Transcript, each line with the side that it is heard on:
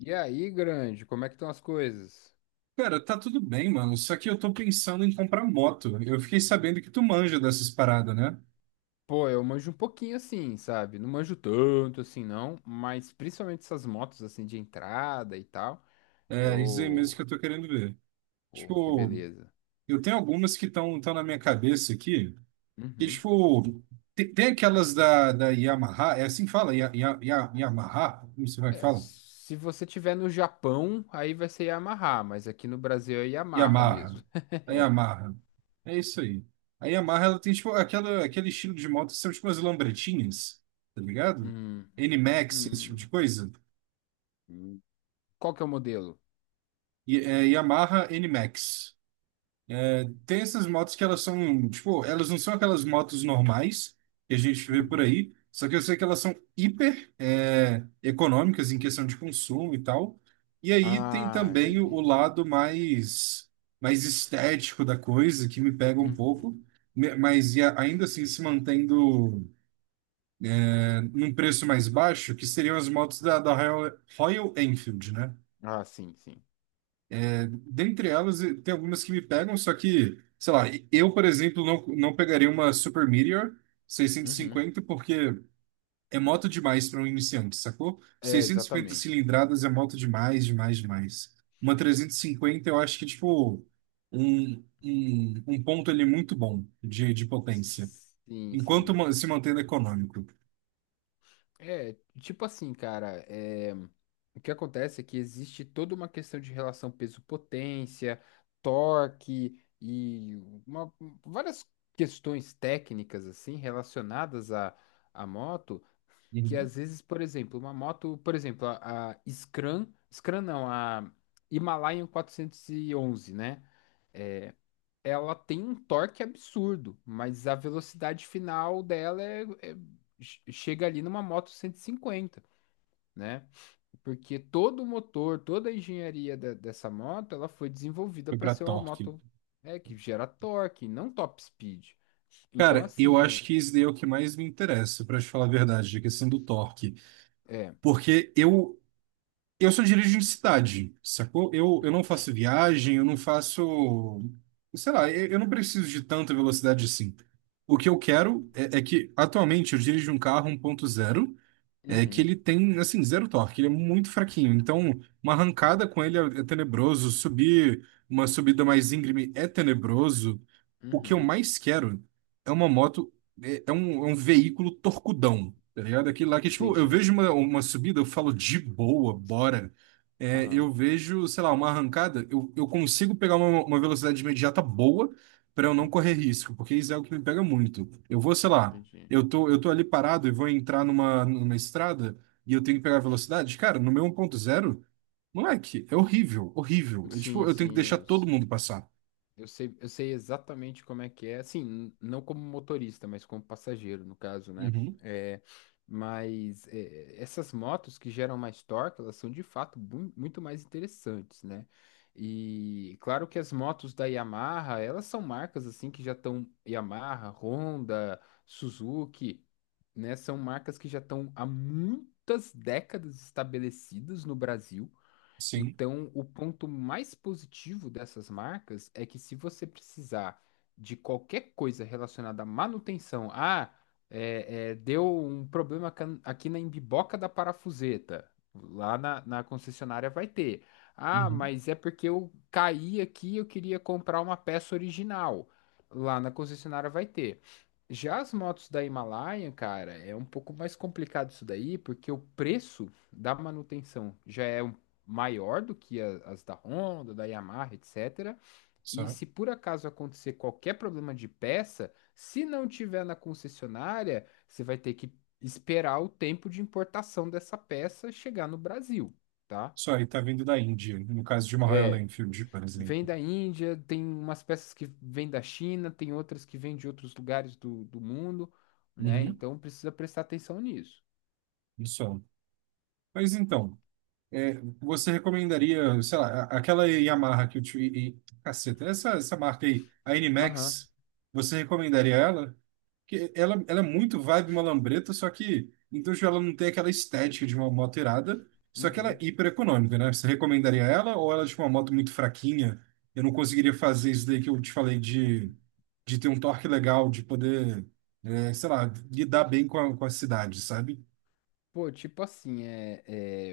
left: E aí, grande, como é que estão as coisas?
right: Cara, tá tudo bem, mano. Só que eu tô pensando em comprar moto. Eu fiquei sabendo que tu manja dessas paradas, né?
left: Pô, eu manjo um pouquinho assim, sabe? Não manjo tanto assim, não, mas principalmente essas motos assim de entrada e tal.
right: É isso aí mesmo
left: Eu.
right: que eu tô querendo ver.
left: Porra, que
right: Tipo,
left: beleza.
right: eu tenho algumas que estão tão na minha cabeça aqui. Que,
left: Uhum.
right: tipo, tem, aquelas da Yamaha. É assim que fala? Yamaha? Como você vai
left: É,
right: falar? Fala?
left: se você tiver no Japão, aí vai ser Yamaha, mas aqui no Brasil é Yamaha
right: Yamaha.
left: mesmo.
right: A Yamaha. É isso aí. A Yamaha, ela tem, tipo, aquela, aquele estilo de moto que são, tipo, as lambretinhas, tá ligado?
left: Hum,
right: N-Max, esse tipo
left: hum,
right: de coisa.
left: hum. Qual que é o modelo?
right: Yamaha NMAX. É, tem essas motos que elas são, tipo, elas não são aquelas motos normais que a gente vê por
left: Uhum.
right: aí, só que eu sei que elas são hiper econômicas em questão de consumo e tal. E aí tem
left: Ah,
right: também o
left: entendi.
right: lado mais, estético da coisa, que me pega um
left: Hum.
right: pouco, mas ainda assim se mantendo num preço mais baixo, que seriam as motos da Royal, Royal Enfield, né?
left: Ah, sim, sim.
right: Dentre elas, tem algumas que me pegam, só que, sei lá, eu, por exemplo, não, não pegaria uma Super Meteor
left: Uhum.
right: 650 porque é moto demais para um iniciante, sacou?
left: É,
right: 650
left: exatamente.
right: cilindradas é moto demais, demais, demais. Uma 350 eu acho que é, tipo, um, um ponto ali muito bom de potência,
left: Sim,
right: enquanto
left: sim.
right: se mantendo econômico.
left: É, tipo assim, cara, o que acontece é que existe toda uma questão de relação peso-potência, torque e uma- várias questões técnicas, assim, relacionadas à moto, que
right: Uhum.
left: às vezes, por exemplo, uma moto, por exemplo, a Scram, Scram não, a Himalayan 411, né? Ela tem um torque absurdo, mas a velocidade final dela é, chega ali numa moto 150, né? Porque todo o motor, toda a engenharia dessa moto, ela foi desenvolvida
right: Foi
left: para
right: para
left: ser uma
right: torque.
left: moto que gera torque, não top speed. Então,
right: Cara, eu
left: assim, é.
right: acho que isso daí é o que mais me interessa, para te falar a verdade, a questão do torque.
left: É.
right: Porque eu só dirijo em cidade, sacou? Eu não faço viagem, eu não faço. Sei lá, eu não preciso de tanta velocidade assim. O que eu quero é que, atualmente, eu dirijo um carro 1.0 é que
left: Uhum,
right: ele tem, assim, zero torque, ele é muito fraquinho. Então, uma arrancada com ele é tenebroso, subir uma subida mais íngreme é tenebroso. O que eu
left: uhum.
right: mais quero é uma moto, é um veículo torcudão, tá ligado? Aquele lá que, tipo, eu
left: Entendi,
right: vejo
left: entendi.
right: uma subida, eu falo de boa, bora. É,
left: Aham.
right: eu vejo, sei lá, uma arrancada, eu consigo pegar uma velocidade imediata boa para eu não correr
left: Uhum,
right: risco, porque isso é o que me pega muito. Eu vou, sei lá.
left: entendi.
right: Eu tô ali parado e vou entrar numa estrada e eu tenho que pegar velocidade. Cara, no meu 1.0, moleque, é horrível, horrível. Eu, tipo,
left: Sim,
right: eu tenho que deixar
left: sim.
right: todo mundo passar.
left: Eu sei exatamente como é que é, assim, não como motorista, mas como passageiro, no caso, né?
right: Uhum,
left: É, mas é, essas motos que geram mais torque, elas são de fato muito mais interessantes, né? E claro que as motos da Yamaha, elas são marcas assim que já estão Yamaha, Honda, Suzuki, né? São marcas que já estão há muitas décadas estabelecidas no Brasil,
right: sim,
left: então, o ponto mais positivo dessas marcas é que se você precisar de qualquer coisa relacionada à manutenção, ah, deu um problema aqui na embiboca da parafuseta, lá na concessionária vai ter. Ah,
right: uhum,
left: mas é porque eu caí aqui, eu queria comprar uma peça original. Lá na concessionária vai ter. Já as motos da Himalaia, cara, é um pouco mais complicado isso daí, porque o preço da manutenção já é maior do que as da Honda, da Yamaha, etc. E
right: só.
left: se por acaso acontecer qualquer problema de peça, se não tiver na concessionária, você vai ter que esperar o tempo de importação dessa peça chegar no Brasil, tá?
right: Só aí tá vindo da Índia, no caso de uma Royal
left: É,
right: Enfield, por
left: vem
right: exemplo.
left: da Índia, tem umas peças que vêm da China, tem outras que vêm de outros lugares do, do mundo, né?
right: Uhum,
left: Então precisa prestar atenção nisso.
right: só. Mas então, é, você recomendaria, sei lá, aquela Yamaha que eu te... Caceta, essa marca aí, a
left: Aham,
right: NMAX, você recomendaria ela? Porque ela é muito vibe malambreta, só que, então já ela não tem aquela estética de uma moto irada, só que ela é
left: uhum.
right: hiper econômica, né? Você recomendaria ela ou ela é tipo uma moto muito fraquinha? Eu não conseguiria fazer isso daí que eu te falei de ter um torque legal, de poder, sei lá, lidar bem com a, cidade, sabe?
left: Pô, tipo assim, é,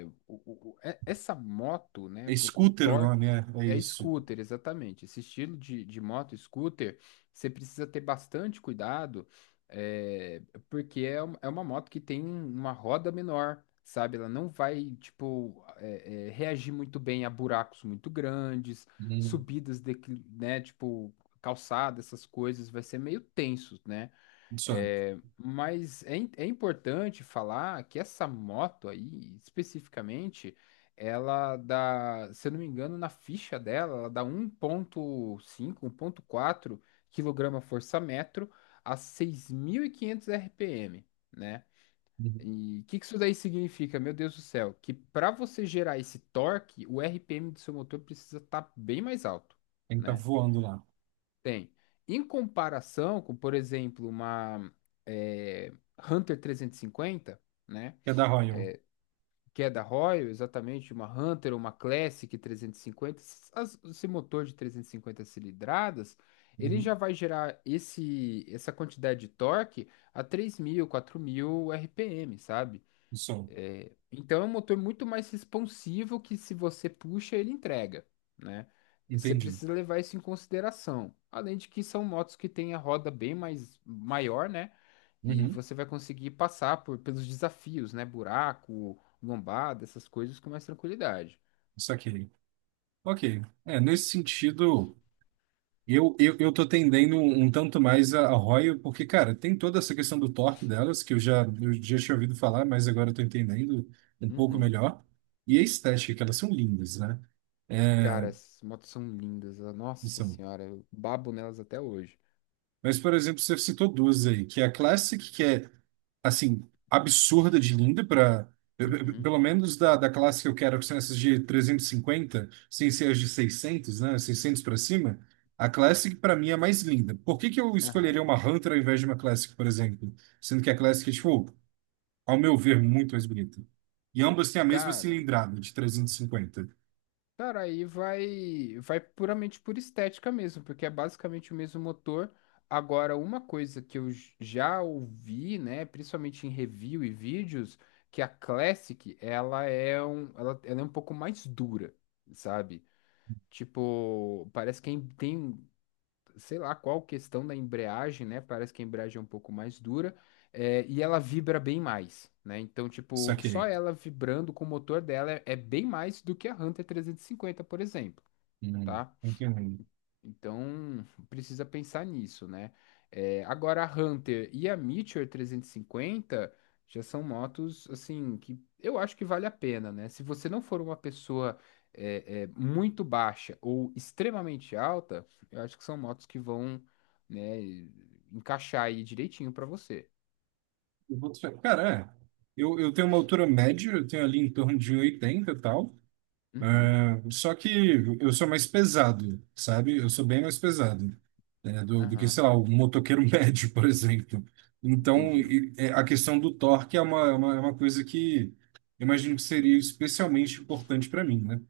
left: é, o- o- o- é- essa moto,
right: É
left: né? O
right: scooter o
left: torque
right: nome, é
left: é
right: isso.
left: scooter, exatamente. Esse estilo de moto scooter, você precisa ter bastante cuidado, é, porque é, é uma moto que tem uma roda menor, sabe? Ela não vai, tipo, reagir muito bem a buracos muito grandes, subidas, né? Tipo, calçada, essas coisas, vai ser meio tenso, né?
right: Do Sun.
left: É, mas é, é importante falar que essa moto aí, especificamente, ela dá, se eu não me engano, na ficha dela, ela dá um um ponto cinco, um ponto quatro quilograma força metro a 6.500 RPM, né?
right: Uhum.
left: E o que, que isso daí significa, meu Deus do céu? Que para você gerar esse torque, o RPM do seu motor precisa estar bem mais alto,
right: Tem que estar
left: né?
right: voando lá.
left: Tem. Em comparação com, por exemplo, uma eh, Hunter 350, né?
right: É da Royal.
left: Que é da Royal, exatamente, uma Hunter, ou uma Classic 350, esse motor de 350 cilindradas, ele já
right: Uhum.
left: vai gerar esse, essa quantidade de torque a 3.000, 4.000 RPM, sabe?
right: Do Sol.
left: É, então é um motor muito mais responsivo que se você puxa, ele entrega, né? Você
right: Entendi.
left: precisa levar isso em consideração. Além de que são motos que têm a roda bem mais maior, né? E
right: Uhum.
left: você vai conseguir passar por, pelos desafios, né? Buraco, lombada, essas coisas com mais tranquilidade.
right: Isso aqui. Ok. É, nesse sentido, eu tô tendendo um tanto mais a Royal, porque, cara, tem toda essa questão do torque delas, que eu já tinha ouvido falar, mas agora eu tô entendendo um pouco
left: Uhum.
right: melhor. E a estética, que elas são lindas, né? É.
left: Cara, as motos são lindas. Nossa
right: São.
left: senhora, eu babo nelas até hoje.
right: Mas, por exemplo, você citou duas aí, que é a Classic, que é assim, absurda de linda para
left: Uhum.
right: pelo menos da classe que eu quero, que são essas de 350, sem ser as de 600, né, 600 para cima, a Classic para mim é a mais linda. Por que que eu escolheria
left: Aham.
right: uma Hunter ao invés de uma Classic, por exemplo? Sendo que a Classic é, tipo, ao meu ver, muito mais bonita. E ambas têm a mesma
left: Cara,
right: cilindrada de 350.
left: Cara, aí vai, vai puramente por estética mesmo, porque é basicamente o mesmo motor. Agora, uma coisa que eu já ouvi, né, principalmente em review e vídeos, que a Classic, ela é um, ela é um pouco mais dura, sabe? Tipo, parece que tem sei lá qual questão da embreagem, né? Parece que a embreagem é um pouco mais dura, é, e ela vibra bem mais, né? Então, tipo,
right: Saquei.
left: só ela vibrando com o motor dela é, é bem mais do que a Hunter 350, por exemplo.
right: Hum.
left: Tá?
right: Entendi.
left: Então, precisa pensar nisso, né? É, agora, a Hunter e a Meteor 350 já são motos, assim, que eu acho que vale a pena, né? Se você não for uma pessoa muito baixa ou extremamente alta, eu acho que são motos que vão, né, encaixar aí direitinho pra você.
right: Cara, é. Eu tenho uma altura média, eu tenho ali em torno de 1,80 e oitenta e tal.
left: Uhum,
right: É, só que eu sou mais pesado, sabe? Eu sou bem mais pesado, né, do que,
left: aham,
right: sei lá, o motoqueiro médio, por exemplo. Então,
left: entendi.
right: é, a questão do torque é é uma coisa que eu imagino que seria especialmente importante para mim, né?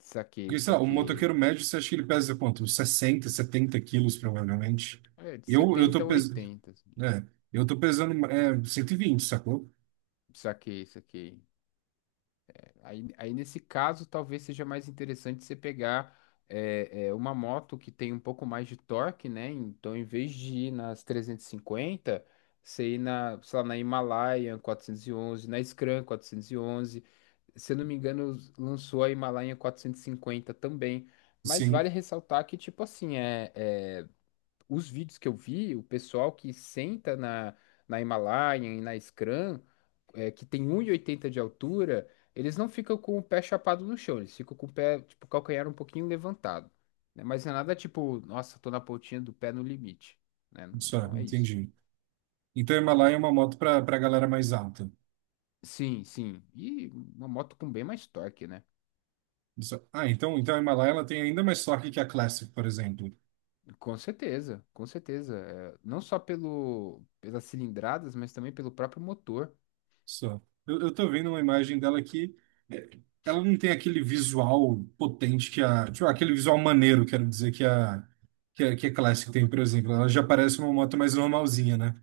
left: Saquei,
right: Porque, sei lá, o
left: saquei.
right: motoqueiro médio, você acha que ele pesa quanto? 60, 70 quilos, provavelmente.
left: É, de
right: Eu
left: 70
right: tô
left: a
right: pesando...
left: 80, assim.
right: É, eu tô pesando 120, sacou?
left: Saquei, saquei. Aí nesse caso, talvez seja mais interessante você pegar uma moto que tem um pouco mais de torque, né? Então, em vez de ir nas 350, você ir na, sei lá, na Himalayan 411, na Scram 411. Se eu não me engano, lançou a Himalayan 450 também. Mas
right: Sim,
left: vale ressaltar que, tipo assim, os vídeos que eu vi, o pessoal que senta na, na Himalaia e na Scrum, é, que tem 1,80 de altura, eles não ficam com o pé chapado no chão, eles ficam com o pé, tipo, calcanhar um pouquinho levantado, né? Mas não é nada tipo, nossa, tô na pontinha do pé no limite, né?
right: só,
left: Não é isso.
right: entendi. Então, a Himalaia é uma moto para galera mais alta.
left: Sim, sim. E uma moto com bem mais torque, né?
right: Ah, então, a Himalaia ela tem ainda mais torque que a Classic, por exemplo.
left: Com certeza, com certeza. É, não só pelo, pelas cilindradas, mas também pelo próprio motor.
right: Só. Eu tô vendo uma imagem dela que é, ela não tem aquele visual potente que a. Tipo, aquele visual maneiro, quero dizer, que a, Classic tem, por exemplo. Ela já parece uma moto mais normalzinha, né?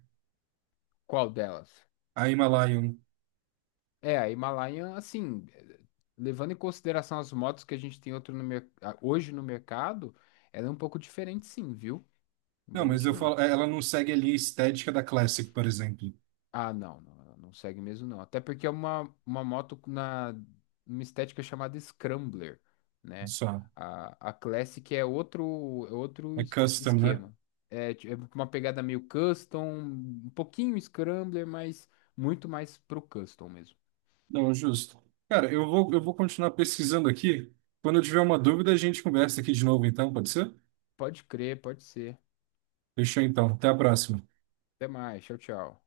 left: Qual delas?
right: A Himalayan.
left: É, a Himalayan, assim, levando em consideração as motos que a gente tem outro no hoje no mercado, ela é um pouco diferente sim, viu? Não
right: Não,
left: vou
right: mas
left: mentir,
right: eu
left: não.
right: falo, é, ela não segue ali a estética da Classic, por exemplo.
left: Ah, não, não, ela não segue mesmo, não. Até porque é uma moto na uma estética chamada Scrambler, né?
right: Só.
left: A Classic é outro
right: É custom, né?
left: esquema. É, é uma pegada meio custom, um pouquinho Scrambler, mas muito mais pro custom mesmo.
right: Não, justo. Cara, eu vou continuar pesquisando aqui. Quando eu tiver uma dúvida, a gente conversa aqui de novo, então, pode ser?
left: Pode crer, pode ser.
right: Fechou então. Até a próxima.
left: Até mais, tchau, tchau.